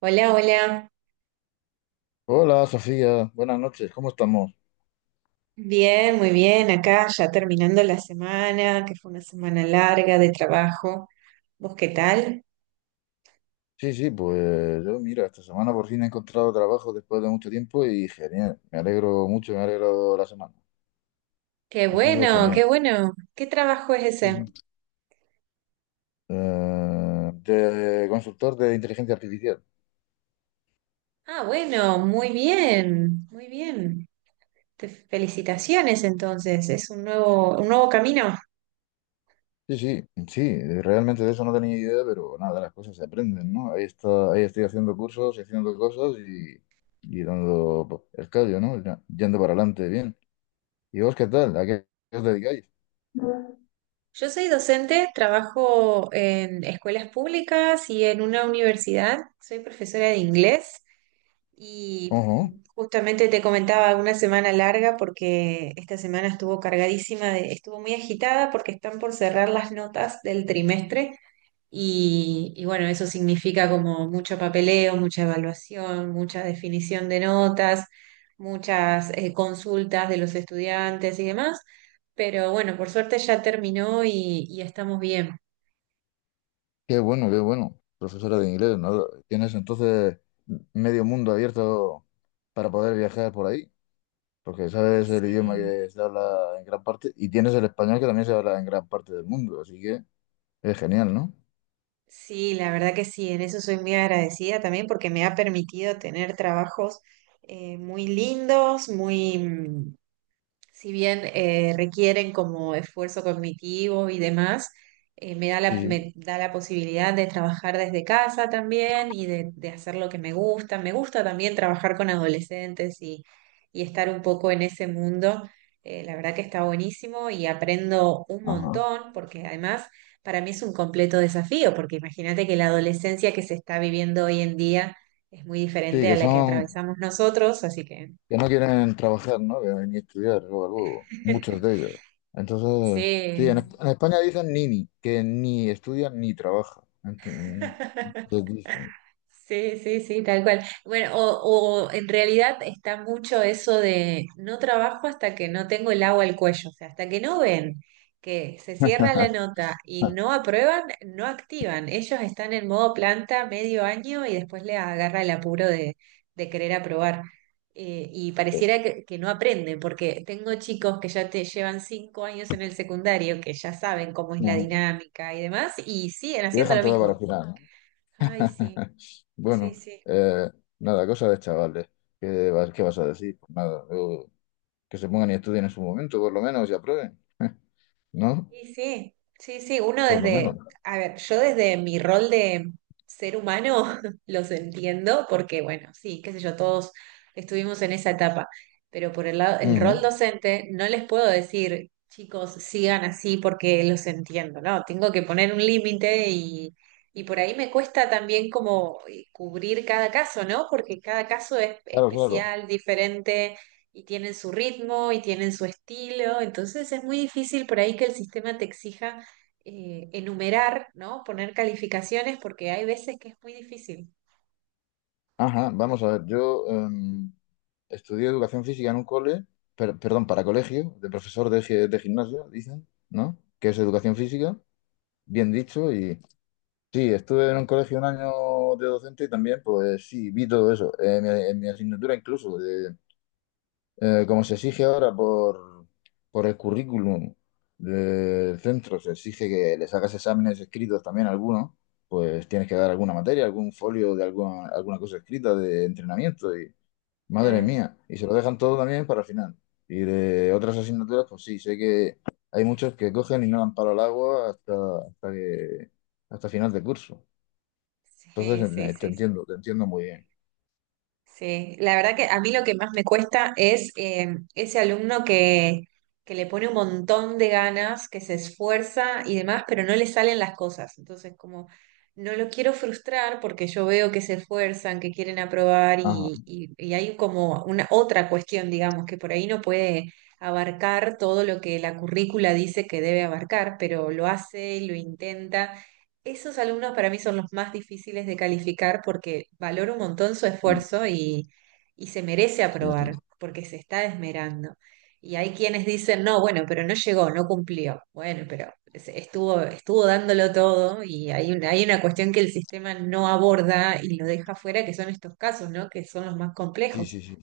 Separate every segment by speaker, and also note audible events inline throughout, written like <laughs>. Speaker 1: Hola, hola.
Speaker 2: Hola Sofía, buenas noches, ¿cómo estamos?
Speaker 1: Bien, muy bien. Acá ya terminando la semana, que fue una semana larga de trabajo. ¿Vos qué tal?
Speaker 2: Sí, sí, pues yo mira, esta semana por fin he encontrado trabajo después de mucho tiempo y genial, me alegro mucho, me ha alegrado la semana,
Speaker 1: Qué
Speaker 2: ha sido
Speaker 1: bueno,
Speaker 2: genial.
Speaker 1: qué bueno. ¿Qué trabajo es
Speaker 2: Sí,
Speaker 1: ese?
Speaker 2: sí. De consultor de inteligencia artificial.
Speaker 1: Ah, bueno, muy bien, muy bien. Te felicitaciones entonces. Es un nuevo camino.
Speaker 2: Sí, sí, sí, realmente de eso no tenía idea, pero nada, las cosas se aprenden, ¿no? Ahí está, ahí estoy haciendo cursos, y haciendo cosas y dando pues, el callo, ¿no? Yendo para adelante, bien. ¿Y vos qué tal? ¿A qué os dedicáis?
Speaker 1: Yo soy docente, trabajo en escuelas públicas y en una universidad. Soy profesora de inglés. Y
Speaker 2: Ajá.
Speaker 1: justamente te comentaba una semana larga porque esta semana estuvo cargadísima, estuvo muy agitada porque están por cerrar las notas del trimestre y bueno, eso significa como mucho papeleo, mucha evaluación, mucha definición de notas, muchas consultas de los estudiantes y demás. Pero bueno, por suerte ya terminó y estamos bien.
Speaker 2: Qué bueno, qué bueno. Profesora de inglés, ¿no? Tienes entonces medio mundo abierto para poder viajar por ahí, porque sabes el idioma
Speaker 1: Sí.
Speaker 2: que se habla en gran parte y tienes el español que también se habla en gran parte del mundo, así que es genial, ¿no?
Speaker 1: Sí, la verdad que sí, en eso soy muy agradecida también porque me ha permitido tener trabajos muy lindos, si bien requieren como esfuerzo cognitivo y demás,
Speaker 2: Sí, sí.
Speaker 1: me da la posibilidad de trabajar desde casa también y de hacer lo que me gusta. Me gusta también trabajar con adolescentes y estar un poco en ese mundo. La verdad que está buenísimo y aprendo un
Speaker 2: Ajá.
Speaker 1: montón porque además para mí es un completo desafío, porque imagínate que la adolescencia que se está viviendo hoy en día es muy
Speaker 2: Sí,
Speaker 1: diferente a
Speaker 2: que
Speaker 1: la que
Speaker 2: son,
Speaker 1: atravesamos nosotros, así que
Speaker 2: que no quieren trabajar, ¿no? Que ni estudiar, luego, luego, muchos de
Speaker 1: <laughs>
Speaker 2: ellos. Entonces,
Speaker 1: sí,
Speaker 2: sí, en España dicen nini, que ni estudian ni trabajan. Entonces, dicen,
Speaker 1: sí, sí, sí, tal cual. Bueno, o en realidad está mucho eso de no trabajo hasta que no tengo el agua al cuello, o sea, hasta que no ven que se cierra la nota y no
Speaker 2: <laughs>
Speaker 1: aprueban, no activan. Ellos están en modo planta medio año y después les agarra el apuro de querer aprobar. Y
Speaker 2: pues,
Speaker 1: pareciera que no aprenden, porque tengo chicos que ya te llevan cinco años en el secundario, que ya saben cómo es la
Speaker 2: no,
Speaker 1: dinámica y demás, y siguen
Speaker 2: lo
Speaker 1: haciendo
Speaker 2: dejan
Speaker 1: lo
Speaker 2: todo para
Speaker 1: mismo.
Speaker 2: el final, ¿no?
Speaker 1: Ay, sí,
Speaker 2: <laughs>
Speaker 1: sí,
Speaker 2: Bueno,
Speaker 1: sí.
Speaker 2: eh, nada, cosa de chavales. ¿Qué, qué vas a decir? Pues nada, yo- que se pongan y estudien en su momento, por lo menos, y aprueben, <laughs> ¿no?
Speaker 1: Sí, sí, sí, sí, uno
Speaker 2: Por lo
Speaker 1: desde,
Speaker 2: menos.
Speaker 1: a ver, yo desde mi rol de ser humano <laughs> los entiendo porque, bueno, sí, qué sé yo, todos estuvimos en esa etapa, pero por el lado, el rol
Speaker 2: Ujú.
Speaker 1: docente no les puedo decir, chicos, sigan así porque los entiendo, ¿no? Tengo que poner un límite y por ahí me cuesta también como cubrir cada caso, ¿no? Porque cada caso es
Speaker 2: Claro, claro.
Speaker 1: especial, diferente y tienen su ritmo y tienen su estilo, entonces es muy difícil por ahí que el sistema te exija enumerar, ¿no? Poner calificaciones porque hay veces que es muy difícil.
Speaker 2: Ajá, vamos a ver, yo estudié educación física en un cole, perdón, para colegio, de profesor de, de gimnasio, dicen, ¿no? Que es educación física, bien dicho, y sí, estuve en un colegio un año de docente y también, pues sí, vi todo eso, en mi asignatura incluso, como se exige ahora por el currículum del centro, se exige que le sacas exámenes escritos también algunos, pues tienes que dar alguna materia, algún folio de alguna, alguna cosa escrita de entrenamiento y madre
Speaker 1: Claro.
Speaker 2: mía, y se lo dejan todo también para el final. Y de otras asignaturas, pues sí, sé que hay muchos que cogen y no dan palo al agua hasta, hasta que hasta final de curso.
Speaker 1: Sí,
Speaker 2: Entonces
Speaker 1: sí, sí, sí.
Speaker 2: te entiendo muy bien.
Speaker 1: Sí, la verdad que a mí lo que más me cuesta es ese alumno que le pone un montón de ganas, que se esfuerza y demás, pero no le salen las cosas. Entonces, como no lo quiero frustrar porque yo veo que se esfuerzan, que quieren aprobar
Speaker 2: Ajá,
Speaker 1: y hay como una otra cuestión, digamos, que por ahí no puede abarcar todo lo que la currícula dice que debe abarcar, pero lo hace, lo intenta esos alumnos para mí son los más difíciles de calificar porque valoro un montón su
Speaker 2: sí,
Speaker 1: esfuerzo y se merece
Speaker 2: sí, sí,
Speaker 1: aprobar porque se está esmerando. Y hay quienes dicen, no, bueno, pero no llegó, no cumplió. Bueno, pero estuvo, estuvo dándolo todo y hay una cuestión que el sistema no aborda y lo deja fuera, que son estos casos, ¿no? Que son los más
Speaker 2: sí,
Speaker 1: complejos.
Speaker 2: sí, sí.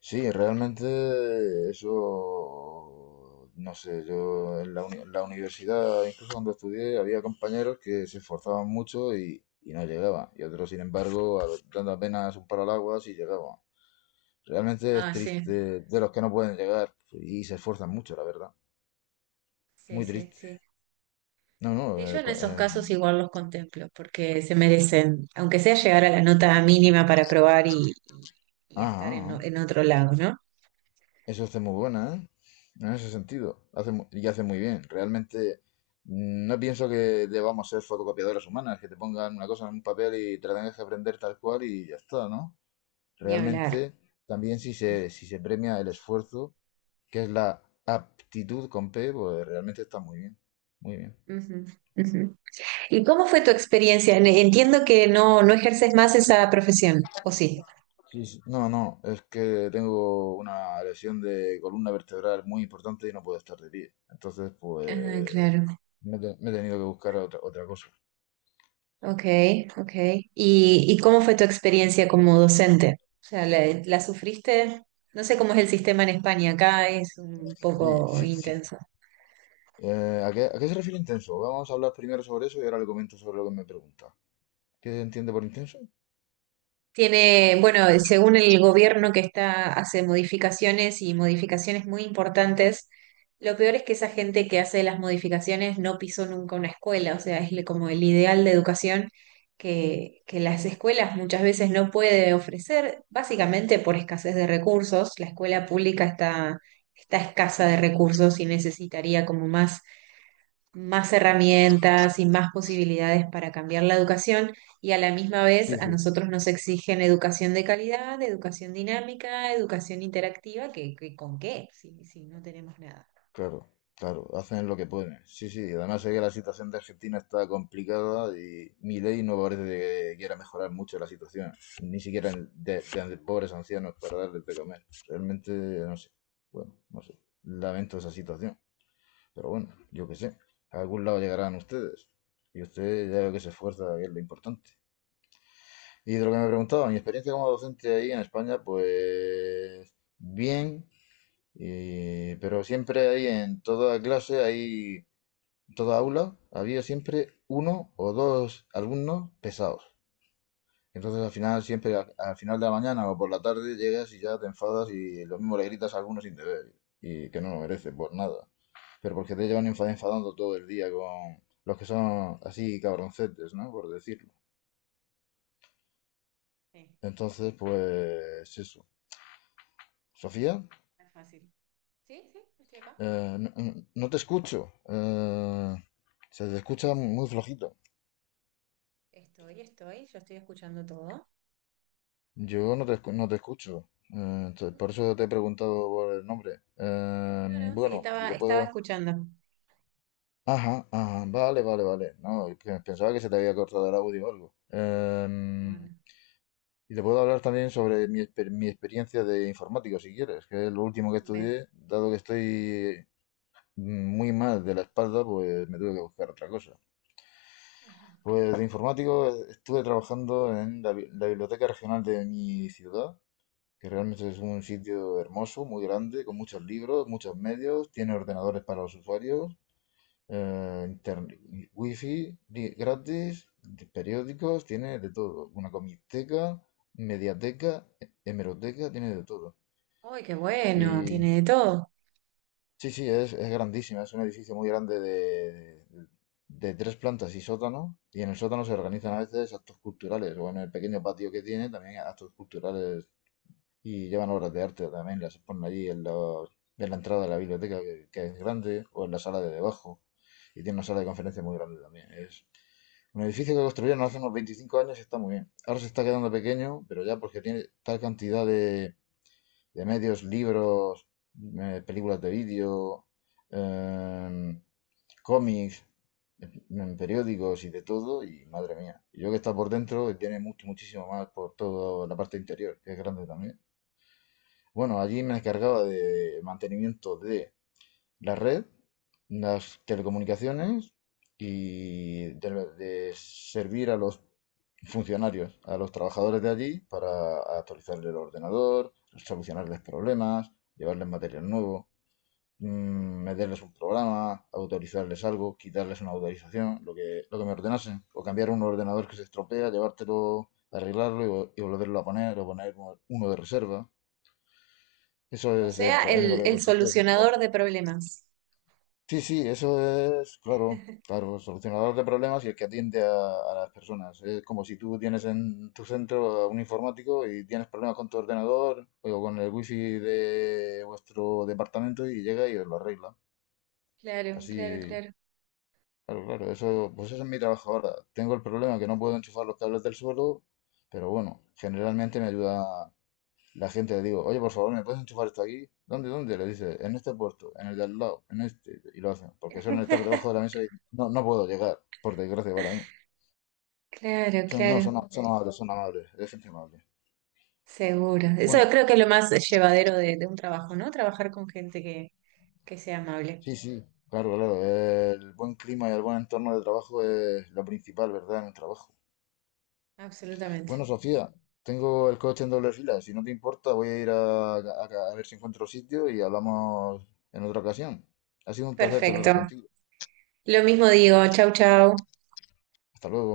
Speaker 2: Sí, realmente eso, no sé, yo en la, en la universidad, incluso cuando estudié, había compañeros que se esforzaban mucho y no llegaban, y otros, sin embargo, a- dando apenas un palo al agua, sí llegaban. Realmente es
Speaker 1: Ah, sí,
Speaker 2: triste de los que no pueden llegar y se esfuerzan mucho, la verdad.
Speaker 1: sí,
Speaker 2: Muy
Speaker 1: sí,
Speaker 2: triste.
Speaker 1: sí.
Speaker 2: No, no,
Speaker 1: Sí, yo en esos casos
Speaker 2: en-
Speaker 1: igual los contemplo, porque se merecen, aunque sea llegar a la nota mínima para probar y estar
Speaker 2: ajá,
Speaker 1: en otro lado, ¿no?
Speaker 2: eso hace muy buena, ¿eh? En ese sentido. Y hace muy bien. Realmente no pienso que debamos ser fotocopiadoras humanas, que te pongan una cosa en un papel y te la tengas que aprender tal cual y ya está, ¿no?
Speaker 1: Ni hablar.
Speaker 2: Realmente también si se premia el esfuerzo, que es la aptitud con P, pues realmente está muy bien. Muy bien.
Speaker 1: Ujú, ujú. ¿Y cómo fue tu experiencia? Entiendo que no, no ejerces más esa profesión, ¿o sí?
Speaker 2: Sí, sí. No, no, es que tengo una lesión de columna vertebral muy importante y no puedo estar de pie. Entonces,
Speaker 1: Ah,
Speaker 2: pues
Speaker 1: claro.
Speaker 2: me he tenido que buscar otra, otra cosa.
Speaker 1: Ok, ok. ¿Y cómo fue tu experiencia como docente? O sea, ¿la sufriste? No sé cómo es el sistema en España, acá es un
Speaker 2: Sí,
Speaker 1: poco
Speaker 2: sí, sí.
Speaker 1: intenso.
Speaker 2: ¿A qué, a qué se refiere intenso? Vamos a hablar primero sobre eso y ahora le comento sobre lo que me pregunta. ¿Qué se entiende por intenso?
Speaker 1: Tiene, bueno, según el gobierno que está, hace modificaciones y modificaciones muy importantes, lo peor es que esa gente que hace las modificaciones no pisó nunca una escuela, o sea, es como el ideal de educación que las escuelas muchas veces no puede ofrecer, básicamente por escasez de recursos. La escuela pública está escasa de recursos y necesitaría como más
Speaker 2: Pues,
Speaker 1: herramientas y más posibilidades para cambiar la educación y a la misma
Speaker 2: sí,
Speaker 1: vez a
Speaker 2: sí,
Speaker 1: nosotros nos exigen educación de calidad, educación dinámica, educación interactiva, ¿con qué? Si no tenemos nada.
Speaker 2: claro, claro, hacen lo que pueden. Sí, sí, y además sé que
Speaker 1: Ujú,
Speaker 2: la situación de Argentina está complicada y mi ley no parece que quiera mejorar mucho la situación, ni siquiera pobres ancianos para darles de comer. Realmente, no sé, bueno, no sé, lamento esa
Speaker 1: ujú.
Speaker 2: situación, pero bueno, yo qué sé, a algún lado llegarán ustedes y usted ya veo que se esfuerza, que es lo importante. Y de lo que me preguntaba, mi experiencia como docente ahí en España, pues bien, y- pero siempre hay en toda clase, hay en toda aula, había siempre uno o dos alumnos pesados. Entonces al final, siempre al final de la mañana o por la tarde llegas y ya te enfadas y lo mismo le gritas a alguno sin deber y que no lo merece por nada. Pero porque te llevan enfadando todo el día con los que son así cabroncetes, ¿no? Por decirlo.
Speaker 1: Sí,
Speaker 2: Entonces, pues eso. Sofía.
Speaker 1: no es fácil. Sí, sí, estoy acá.
Speaker 2: No, no te escucho. Se te escucha muy flojito.
Speaker 1: Yo estoy escuchando todo.
Speaker 2: Yo no te no te escucho. Eh, entonces, por eso te he preguntado por el nombre.
Speaker 1: No, no, sí,
Speaker 2: Bueno, y te
Speaker 1: estaba
Speaker 2: puedo...
Speaker 1: escuchando.
Speaker 2: Ajá, ajá, vale, vale, vale. No, es que pensaba que se te había cortado el audio o algo.
Speaker 1: Bueno,
Speaker 2: Y te puedo hablar también sobre mi, mi experiencia de informático, si quieres, que es lo último que
Speaker 1: ven.
Speaker 2: estudié, dado que estoy muy mal de la espalda, pues me tuve que buscar otra cosa.
Speaker 1: Ajá.
Speaker 2: Pues de informático estuve trabajando en la, la biblioteca regional de mi ciudad, que realmente es un sitio hermoso, muy grande, con muchos libros, muchos medios, tiene ordenadores para los usuarios, eh, interne- wifi gratis, de periódicos, tiene de todo. Una comiteca, mediateca, hemeroteca, tiene de todo.
Speaker 1: Uy, qué bueno, tiene de todo.
Speaker 2: Sí, sí, es grandísima, es un edificio muy grande de tres plantas y sótano, y en el sótano se organizan a veces actos culturales, o en el pequeño patio que tiene también actos culturales y llevan obras de arte también, las ponen allí en, los- en la entrada de la biblioteca, que es grande, o en la sala de debajo, y tiene una sala de conferencia muy grande también. Es un edificio que construyeron hace unos 25 años y está muy bien. Ahora se está quedando pequeño, pero ya porque tiene tal cantidad de medios, libros, películas de vídeo, em, cómics, periódicos y de todo, y madre mía. Y yo que está por dentro, tiene mucho, muchísimo más por toda la parte interior, que es grande también. Bueno, allí me encargaba de mantenimiento de la red, las telecomunicaciones y de servir a los funcionarios, a los trabajadores de allí para actualizarles el ordenador, solucionarles problemas, llevarles material nuevo, mm, meterles un programa, autorizarles algo, quitarles una autorización, lo que me ordenase, o cambiar un ordenador que se estropea, llevártelo, arreglarlo y volverlo a poner, o poner uno de reserva. Eso
Speaker 1: O
Speaker 2: es, el
Speaker 1: sea,
Speaker 2: es lo
Speaker 1: el,
Speaker 2: que
Speaker 1: el
Speaker 2: consiste ese
Speaker 1: solucionador
Speaker 2: trabajo.
Speaker 1: de problemas.
Speaker 2: Sí, sí, eso es, claro,
Speaker 1: <laughs>
Speaker 2: claro, solucionador de problemas y el que atiende a las personas. Es como si tú tienes en tu centro a un informático y tienes problemas con tu ordenador o con el wifi de vuestro departamento y llega y os lo arregla.
Speaker 1: Claro, claro,
Speaker 2: Así,
Speaker 1: claro.
Speaker 2: claro, claro, eso, pues eso es mi trabajo ahora. Tengo el problema que no puedo enchufar los cables del suelo, pero bueno, generalmente me ayuda, la gente le digo, oye, por favor, ¿me puedes enchufar esto aquí? ¿Dónde, dónde? Le dice, en este puerto, en el de al lado, en este. Y lo hacen, porque suelen estar debajo de la
Speaker 1: <laughs>
Speaker 2: mesa y no, no puedo llegar, por desgracia para mí.
Speaker 1: Claro,
Speaker 2: Son, no,
Speaker 1: claro,
Speaker 2: son, son amables, es gente amable.
Speaker 1: seguro. Eso
Speaker 2: Bueno,
Speaker 1: creo que es lo más llevadero de un trabajo, ¿no? Trabajar con gente que sea amable.
Speaker 2: sí, sí, claro, claro. El buen clima y el buen entorno de trabajo es lo principal, ¿verdad? En un trabajo.
Speaker 1: Absolutamente.
Speaker 2: Bueno, Sofía, tengo el coche en doble fila. Si no te importa, voy a ir a, a ver si encuentro sitio y hablamos en otra ocasión. Ha sido un placer charlar
Speaker 1: Perfecto.
Speaker 2: contigo.
Speaker 1: Lo mismo digo. Chau, chau.
Speaker 2: Hasta luego.